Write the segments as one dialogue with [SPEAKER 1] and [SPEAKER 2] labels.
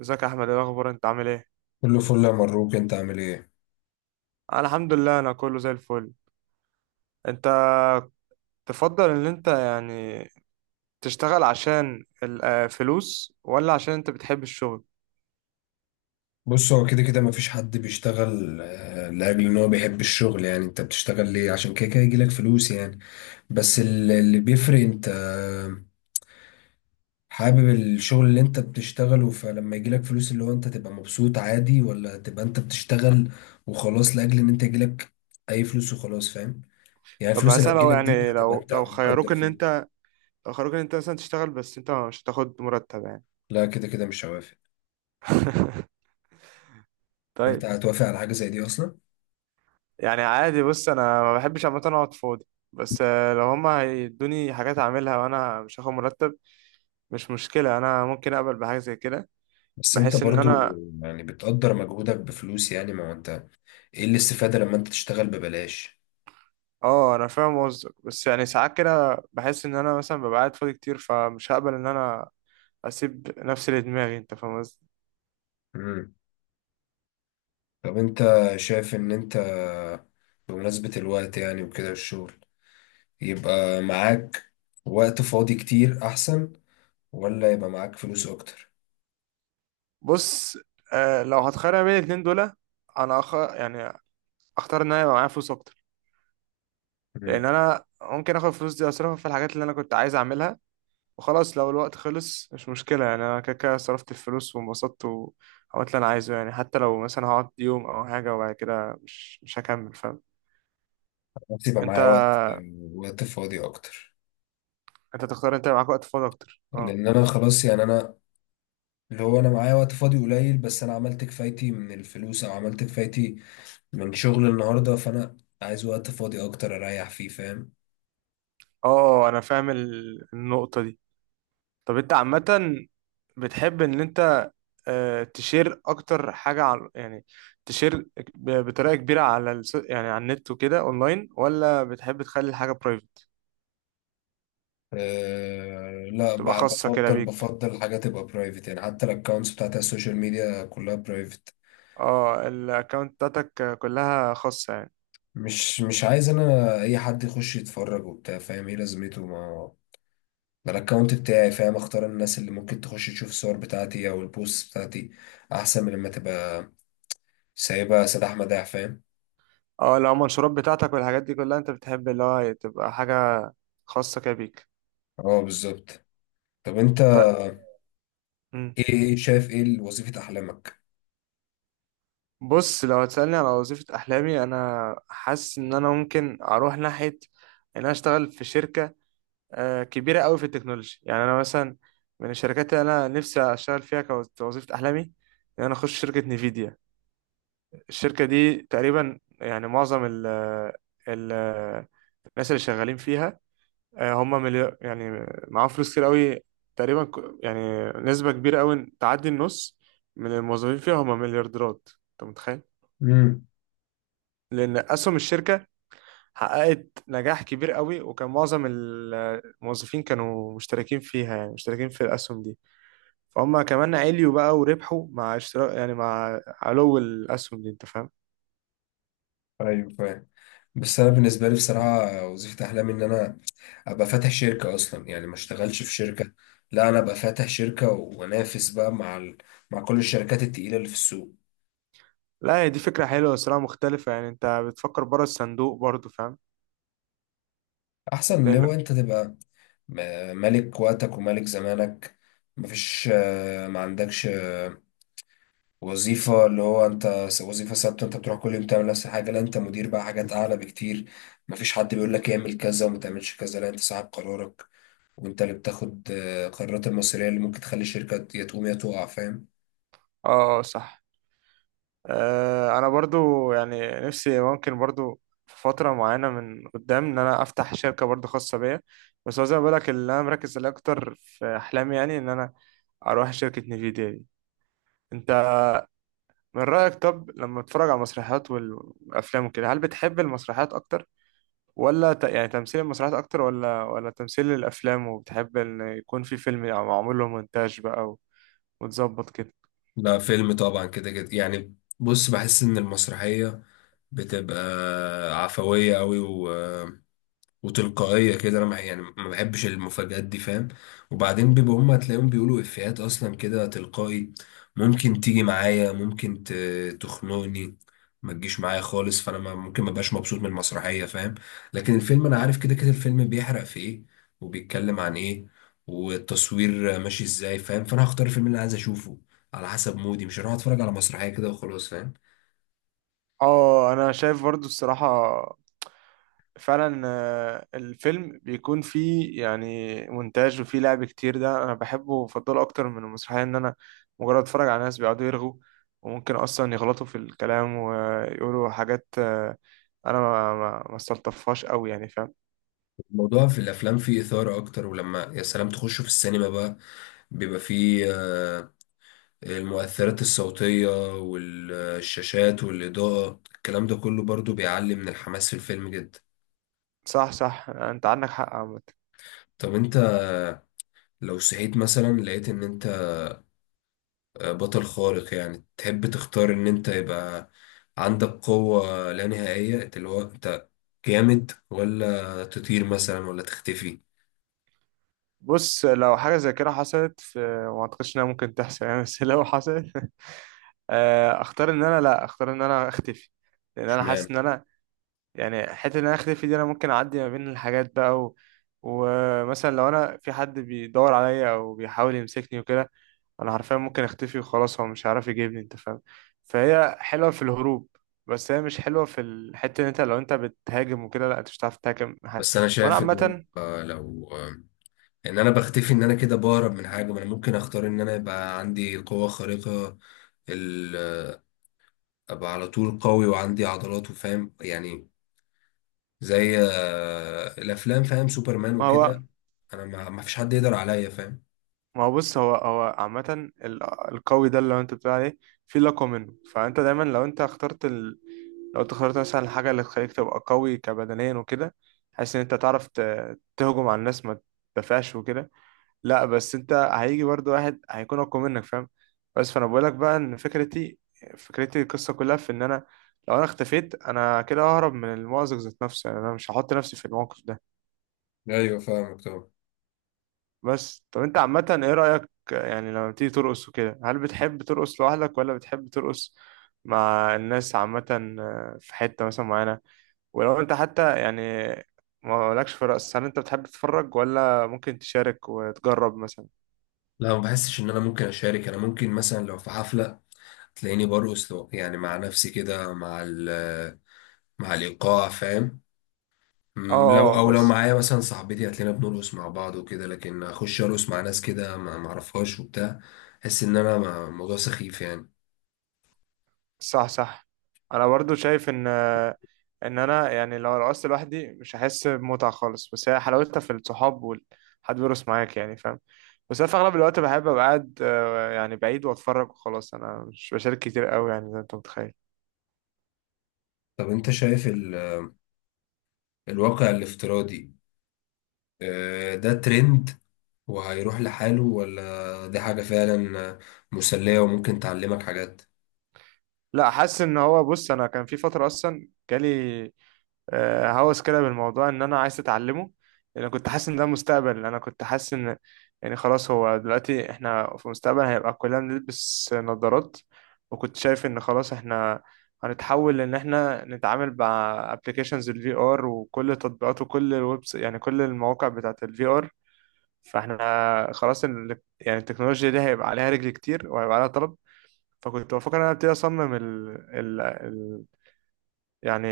[SPEAKER 1] ازيك يا احمد، ايه الاخبار؟ انت عامل ايه؟
[SPEAKER 2] كله فل يا مروك، انت عامل ايه؟
[SPEAKER 1] انا الحمد لله، انا كله زي الفل. انت؟ تفضل ان انت، يعني، تشتغل عشان الفلوس ولا عشان انت بتحب الشغل؟
[SPEAKER 2] بص هو كده كده مفيش حد بيشتغل لاجل ان هو بيحب الشغل، يعني انت بتشتغل ليه؟ عشان كده كده يجيلك فلوس يعني. اللي بيفرق انت حابب الشغل اللي انت بتشتغله، فلما يجيلك فلوس اللي هو انت تبقى مبسوط عادي، ولا تبقى انت بتشتغل وخلاص لاجل ان انت يجيلك اي فلوس وخلاص، فاهم؟ يعني
[SPEAKER 1] طب
[SPEAKER 2] الفلوس اللي
[SPEAKER 1] مثلا لو
[SPEAKER 2] هتجيلك دي
[SPEAKER 1] يعني
[SPEAKER 2] هتبقى
[SPEAKER 1] لو
[SPEAKER 2] انت
[SPEAKER 1] لو
[SPEAKER 2] مقدر
[SPEAKER 1] خيروك ان
[SPEAKER 2] فيها.
[SPEAKER 1] انت، مثلا تشتغل بس انت مش هتاخد مرتب يعني؟
[SPEAKER 2] لا كده كده مش هوافق. انت
[SPEAKER 1] طيب.
[SPEAKER 2] هتوافق على حاجة زي دي اصلا؟
[SPEAKER 1] يعني عادي. بص، انا ما بحبش عامه اقعد فاضي، بس لو هما هيدوني حاجات اعملها وانا مش هاخد مرتب، مش مشكله. انا ممكن اقبل بحاجه زي كده،
[SPEAKER 2] بس انت
[SPEAKER 1] بحيث ان
[SPEAKER 2] برضو
[SPEAKER 1] انا...
[SPEAKER 2] يعني بتقدر مجهودك بفلوس، يعني ما هو انت، ايه الاستفادة لما انت تشتغل ببلاش؟
[SPEAKER 1] اه، انا فاهم قصدك، بس يعني ساعات كده بحس ان انا مثلا ببقى قاعد فاضي كتير، فمش هقبل ان انا اسيب نفسي لدماغي. انت فاهم قصدي؟
[SPEAKER 2] مم. طب انت شايف ان انت بمناسبة الوقت يعني وكده والشغل، يبقى معاك وقت فاضي كتير احسن، ولا يبقى معاك فلوس اكتر؟
[SPEAKER 1] بص، لو هتخير ما بين الاتنين دول، انا يعني اختار ان انا يبقى معايا فلوس اكتر.
[SPEAKER 2] مم.
[SPEAKER 1] لان انا ممكن اخد الفلوس دي اصرفها في الحاجات اللي انا كنت عايز اعملها، وخلاص. لو الوقت خلص مش مشكله، يعني انا كده كده صرفت الفلوس وانبسطت وعملت اللي انا عايزه. يعني حتى لو مثلا هقعد يوم او حاجه وبعد كده مش هكمل، فاهم؟
[SPEAKER 2] خلاص يبقى
[SPEAKER 1] انت
[SPEAKER 2] معايا وقت، وقت فاضي اكتر.
[SPEAKER 1] انت تختار انت يبقى معاك وقت فاضي اكتر، اه.
[SPEAKER 2] لان انا خلاص يعني انا اللي هو انا معايا وقت فاضي قليل، بس انا عملت كفايتي من الفلوس او عملت كفايتي من شغل النهارده، فانا عايز وقت فاضي اكتر اريح فيه، فاهم؟
[SPEAKER 1] اه، انا فاهم النقطة دي. طب انت عامة بتحب ان انت، تشير اكتر حاجة على، يعني، تشير بطريقة كبيرة على يعني على النت وكده اونلاين، ولا بتحب تخلي الحاجة برايفت،
[SPEAKER 2] أه لا
[SPEAKER 1] تبقى خاصة كده
[SPEAKER 2] بفضل
[SPEAKER 1] بيك؟
[SPEAKER 2] بفضل حاجه تبقى برايفت، يعني حتى الاكونتس بتاعت السوشيال ميديا كلها برايفت.
[SPEAKER 1] اه، الاكونت بتاعتك كلها خاصة يعني.
[SPEAKER 2] مش عايز انا اي حد يخش يتفرج وبتاع، فاهم ايه لازمته؟ ما الاكونت بتاعي، فاهم، اختار الناس اللي ممكن تخش تشوف الصور بتاعتي او البوست بتاعتي، احسن من لما تبقى سايبها سداح مداح، فاهم؟
[SPEAKER 1] اه، لو المنشورات بتاعتك والحاجات دي كلها انت بتحب اللي هو تبقى حاجة خاصة كده بيك.
[SPEAKER 2] اه بالظبط. طب انت
[SPEAKER 1] طيب. مم.
[SPEAKER 2] ايه شايف ايه وظيفه احلامك؟
[SPEAKER 1] بص لو هتسألني على وظيفة أحلامي، أنا حاسس إن أنا ممكن أروح ناحية إن أنا أشتغل في شركة كبيرة أوي في التكنولوجي. يعني أنا مثلا من الشركات اللي أنا نفسي أشتغل فيها كوظيفة أحلامي إن أنا أخش شركة نيفيديا. الشركة دي تقريبا، يعني، معظم ال الناس اللي شغالين فيها، هم مليار، يعني معاهم فلوس كتير أوي. تقريبا يعني نسبة كبيرة أوي تعدي النص من الموظفين فيها هم مليارديرات، أنت متخيل؟
[SPEAKER 2] مم.
[SPEAKER 1] لأن أسهم الشركة حققت نجاح كبير قوي، وكان معظم الموظفين كانوا مشتركين فيها، يعني مشتركين في الأسهم دي، فهم كمان عليوا بقى وربحوا مع اشتراك، يعني مع علو الأسهم دي، أنت فاهم
[SPEAKER 2] ايوه فاهم. بس انا بالنسبه لي بصراحه وظيفه احلامي ان انا ابقى فاتح شركه اصلا، يعني ما اشتغلش في شركه. لا انا ابقى فاتح شركه وانافس بقى مع كل الشركات التقيله اللي في السوق.
[SPEAKER 1] لا هي دي فكرة حلوة الصراحة مختلفة يعني أنت بتفكر بره الصندوق برضو فاهم؟
[SPEAKER 2] احسن من اللي هو
[SPEAKER 1] لأنك...
[SPEAKER 2] انت تبقى ملك وقتك وملك زمانك. مفيش ما عندكش وظيفه اللي هو انت وظيفه ثابته انت بتروح كل يوم تعمل نفس الحاجه. لا انت مدير بقى حاجات اعلى بكتير. مفيش حد بيقول لك اعمل كذا وما تعملش كذا، لا انت صاحب قرارك، وانت اللي بتاخد قرارات المصيرية اللي ممكن تخلي الشركة يا تقوم يا تقع، فاهم؟
[SPEAKER 1] آه آه، صح. أنا برضو يعني نفسي ممكن برضو في فترة معينة من قدام إن أنا أفتح شركة برضو خاصة بيا، بس هو زي ما بقولك اللي أنا مركز عليه أكتر في أحلامي، يعني إن أنا أروح شركة نيفيديا دي. انت، من رأيك طب لما تتفرج على المسرحيات والافلام وكده، هل بتحب المسرحيات اكتر، ولا يعني تمثيل المسرحيات اكتر، ولا تمثيل الافلام، وبتحب ان يكون في فيلم معمول له مونتاج بقى وتظبط كده؟
[SPEAKER 2] ده فيلم طبعا كده كده يعني. بص بحس ان المسرحية بتبقى عفوية قوي وتلقائية كده، انا يعني ما بحبش المفاجآت دي، فاهم؟ وبعدين بيبقى هم هتلاقيهم بيقولوا افيهات اصلا كده تلقائي، ممكن تيجي معايا ممكن تخنقني، ما تجيش معايا خالص، فانا ممكن ما بقاش مبسوط من المسرحية، فاهم؟ لكن الفيلم انا عارف كده كده الفيلم بيحرق في ايه وبيتكلم عن ايه والتصوير ماشي ازاي، فاهم؟ فانا هختار الفيلم اللي عايز اشوفه على حسب مودي، مش هروح اتفرج على مسرحية كده وخلاص، فاهم؟
[SPEAKER 1] اه، انا شايف برضو الصراحة، فعلا الفيلم بيكون فيه يعني مونتاج وفيه لعب كتير، ده انا بحبه وبفضله اكتر من المسرحيه. ان انا مجرد اتفرج على ناس بيقعدوا يرغوا وممكن اصلا يغلطوا في الكلام ويقولوا حاجات، انا ما استلطفهاش قوي يعني، فاهم؟
[SPEAKER 2] الموضوع في الافلام فيه اثارة اكتر، ولما يا سلام تخشوا في السينما بقى، بيبقى فيه المؤثرات الصوتية والشاشات والإضاءة، الكلام ده كله برضو بيعلي من الحماس في الفيلم جدا.
[SPEAKER 1] صح، صح، انت عندك حق عامة.
[SPEAKER 2] طب انت لو صحيت مثلا لقيت ان انت بطل خارق، يعني تحب تختار ان انت يبقى عندك قوة لا نهائية اللي هو انت جامد، ولا تطير مثلا، ولا تختفي؟
[SPEAKER 1] بص لو حاجه زي كده حصلت، في، ما اعتقدش انها ممكن تحصل يعني، بس لو حصلت اختار ان انا، لا، اختار ان انا اختفي. لان انا حاسس
[SPEAKER 2] اشمعنى؟
[SPEAKER 1] ان انا، يعني، حتة ان انا اختفي دي، انا ممكن اعدي ما بين الحاجات بقى، و... ومثلا لو انا في حد بيدور عليا او بيحاول يمسكني وكده، انا حرفيا ممكن اختفي وخلاص. هو مش هيعرف يجيبني، انت فاهم؟ فهي حلوة في الهروب، بس هي مش حلوة في الحتة ان انت لو انت بتهاجم وكده، لا، انت مش هتعرف تهاجم حد.
[SPEAKER 2] بس انا
[SPEAKER 1] وانا
[SPEAKER 2] شايف ان
[SPEAKER 1] عامة،
[SPEAKER 2] آه، لو آه، ان انا بختفي ان انا كده بهرب من حاجة، ما انا ممكن اختار ان انا يبقى عندي قوة خارقة، ال- ابقى على طول قوي وعندي عضلات، وفاهم يعني زي الافلام، فاهم؟ سوبرمان
[SPEAKER 1] ما هو
[SPEAKER 2] وكده، انا ما فيش حد يقدر عليا، فاهم؟
[SPEAKER 1] ما هو بص، هو عامة القوي ده اللي انت بتقول عليه في لقب منه، فانت دايما لو انت لو انت اخترت مثلا الحاجة اللي تخليك تبقى قوي كبدنيا وكده، حاسس ان انت تعرف تهجم على الناس، ما تدافعش وكده. لا بس انت هيجي برضو واحد هيكون اقوى منك، فاهم؟ بس فانا بقولك بقى ان فكرتي القصة كلها في ان انا لو انا اختفيت انا كده ههرب من المأزق ذات نفسه، يعني انا مش هحط نفسي في الموقف ده.
[SPEAKER 2] ايوه فاهمك طبعا.
[SPEAKER 1] بس طب انت عامة ايه رأيك يعني لما بتيجي ترقص وكده، هل بتحب ترقص لوحدك، ولا بتحب ترقص مع الناس عامة؟ في حتة مثلا معينة، ولو انت حتى يعني ما لكش في الرقص، هل انت بتحب تتفرج، ولا ممكن تشارك وتجرب مثلا؟
[SPEAKER 2] لا ما بحسش ان انا ممكن اشارك. انا ممكن مثلا لو في حفله تلاقيني برقص، يعني مع نفسي كده مع الايقاع، فاهم؟
[SPEAKER 1] اه،
[SPEAKER 2] لو
[SPEAKER 1] اه،
[SPEAKER 2] او لو
[SPEAKER 1] بس،
[SPEAKER 2] معايا مثلا صاحبتي هتلاقينا بنرقص مع بعض وكده، لكن اخش ارقص مع ناس كده ما اعرفهاش وبتاع، احس ان انا الموضوع سخيف يعني.
[SPEAKER 1] صح، صح. انا برضو شايف ان انا يعني لو رقصت لوحدي مش هحس بمتعه خالص، بس هي حلاوتها في الصحاب والحد بيرقص معاك يعني، فاهم؟ بس انا في اغلب الوقت بحب ابقى قاعد يعني بعيد واتفرج وخلاص. انا مش بشارك كتير قوي يعني، زي ما انت متخيل.
[SPEAKER 2] طب انت شايف الواقع الافتراضي ده ترند وهيروح لحاله، ولا دي حاجة فعلا مسلية وممكن تعلمك حاجات؟
[SPEAKER 1] لا، حاسس ان هو، بص انا كان في فتره اصلا جالي هوس كده بالموضوع ان انا عايز اتعلمه. لان كنت حاسس ان ده مستقبل. انا كنت حاسس ان، يعني، خلاص هو دلوقتي احنا في المستقبل، هيبقى كلنا بنلبس نظارات. وكنت شايف ان خلاص احنا هنتحول ان احنا نتعامل مع ابلكيشنز الفي ار وكل تطبيقات وكل الويب، يعني كل المواقع بتاعت الفي ار. فاحنا خلاص يعني التكنولوجيا دي هيبقى عليها رجل كتير وهيبقى عليها طلب. فكنت بفكر ان انا ابتدي اصمم ال... ال... يعني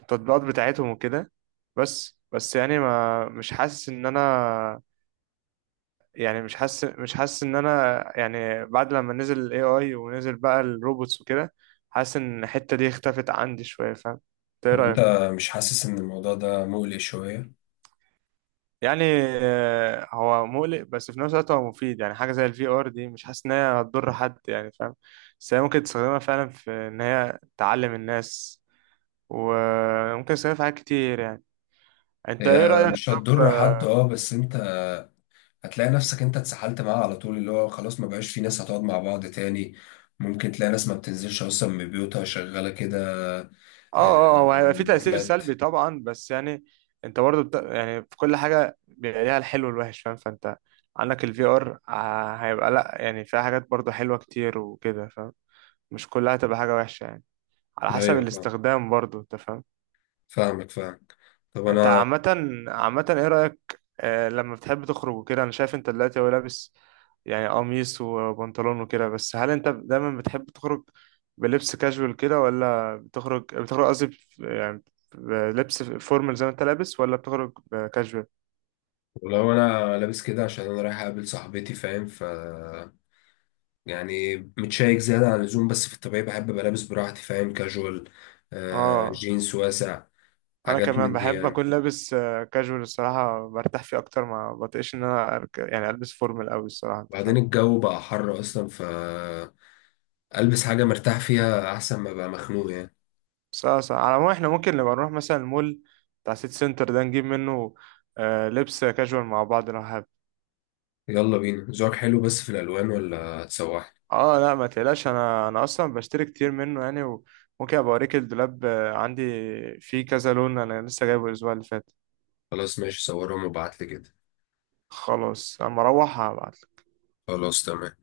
[SPEAKER 1] التطبيقات بتاعتهم وكده. بس يعني ما مش حاسس ان انا، يعني مش حاسس ان انا، يعني بعد لما نزل الاي اي ونزل بقى الروبوتس وكده، حاسس ان الحتة دي اختفت عندي شوية، فاهم؟ إنت ايه
[SPEAKER 2] طب انت
[SPEAKER 1] رأيك؟
[SPEAKER 2] مش حاسس ان الموضوع ده مقلق شوية؟
[SPEAKER 1] يعني هو مقلق، بس في نفس الوقت هو مفيد. يعني حاجة زي الفي ار دي مش حاسس ان هي هتضر حد يعني، فاهم؟ بس هي ممكن تستخدمها فعلا في ان هي تعلم الناس، وممكن تستخدمها في حاجات كتير يعني. انت ايه
[SPEAKER 2] هي
[SPEAKER 1] رأيك
[SPEAKER 2] مش
[SPEAKER 1] طب؟
[SPEAKER 2] هتضر حد اه، بس انت هتلاقي نفسك انت اتسحلت معاه على طول اللي هو خلاص ما بقاش في ناس هتقعد مع بعض تاني. ممكن تلاقي ناس ما بتنزلش اصلا من بيوتها شغالة كده.
[SPEAKER 1] اه، اه، هو هيبقى في تأثير
[SPEAKER 2] مقابلات.
[SPEAKER 1] سلبي طبعا، بس يعني انت برضه يعني في كل حاجة بيبقى ليها الحلو والوحش، فاهم؟ فانت عندك الفي ار هيبقى، لا، يعني فيها حاجات برضه حلوة كتير وكده، فاهم؟ مش كلها تبقى حاجة وحشة يعني، على حسب
[SPEAKER 2] ايوه فاهم.
[SPEAKER 1] الاستخدام برضه، انت فاهم.
[SPEAKER 2] فاهمك فاهمك. طب
[SPEAKER 1] انت
[SPEAKER 2] انا،
[SPEAKER 1] عامة، عامة ايه رأيك لما بتحب تخرج وكده؟ انا شايف انت دلوقتي هو لابس يعني قميص وبنطلون وكده، بس هل انت دايما بتحب تخرج بلبس كاجوال كده، ولا بتخرج قصدي يعني بلبس فورمال زي ما انت لابس، ولا بتخرج كاجوال؟
[SPEAKER 2] لو انا لابس كده عشان انا رايح اقابل صاحبتي، فاهم؟ ف يعني متشيك زيادة عن اللزوم، بس في الطبيعي بحب أبقى لابس براحتي، فاهم؟ كاجوال، آه
[SPEAKER 1] اه،
[SPEAKER 2] جينز واسع،
[SPEAKER 1] انا
[SPEAKER 2] حاجات
[SPEAKER 1] كمان
[SPEAKER 2] من دي
[SPEAKER 1] بحب
[SPEAKER 2] يعني.
[SPEAKER 1] اكون لابس كاجوال، الصراحة برتاح فيه اكتر. ما بطيقش ان انا يعني البس فورمال قوي الصراحة، انت
[SPEAKER 2] بعدين
[SPEAKER 1] فاهم.
[SPEAKER 2] الجو بقى حر أصلا، فألبس حاجة مرتاح فيها أحسن ما أبقى مخنوق يعني.
[SPEAKER 1] سا سا على العموم احنا ممكن نبقى نروح مثلا المول بتاع سيتي سنتر ده، نجيب منه لبس كاجوال مع بعض لو حابب.
[SPEAKER 2] يلا بينا. زوج حلو بس في الألوان ولا هتسوحني؟
[SPEAKER 1] اه، لا، ما تقلقش. انا اصلا بشتري كتير منه يعني، وممكن ابقى اوريك الدولاب. عندي فيه كذا لون، انا لسه جايبه الاسبوع اللي فات.
[SPEAKER 2] خلاص ماشي، صورهم وابعتلي كده.
[SPEAKER 1] خلاص، اما اروح هبعت.
[SPEAKER 2] خلاص تمام.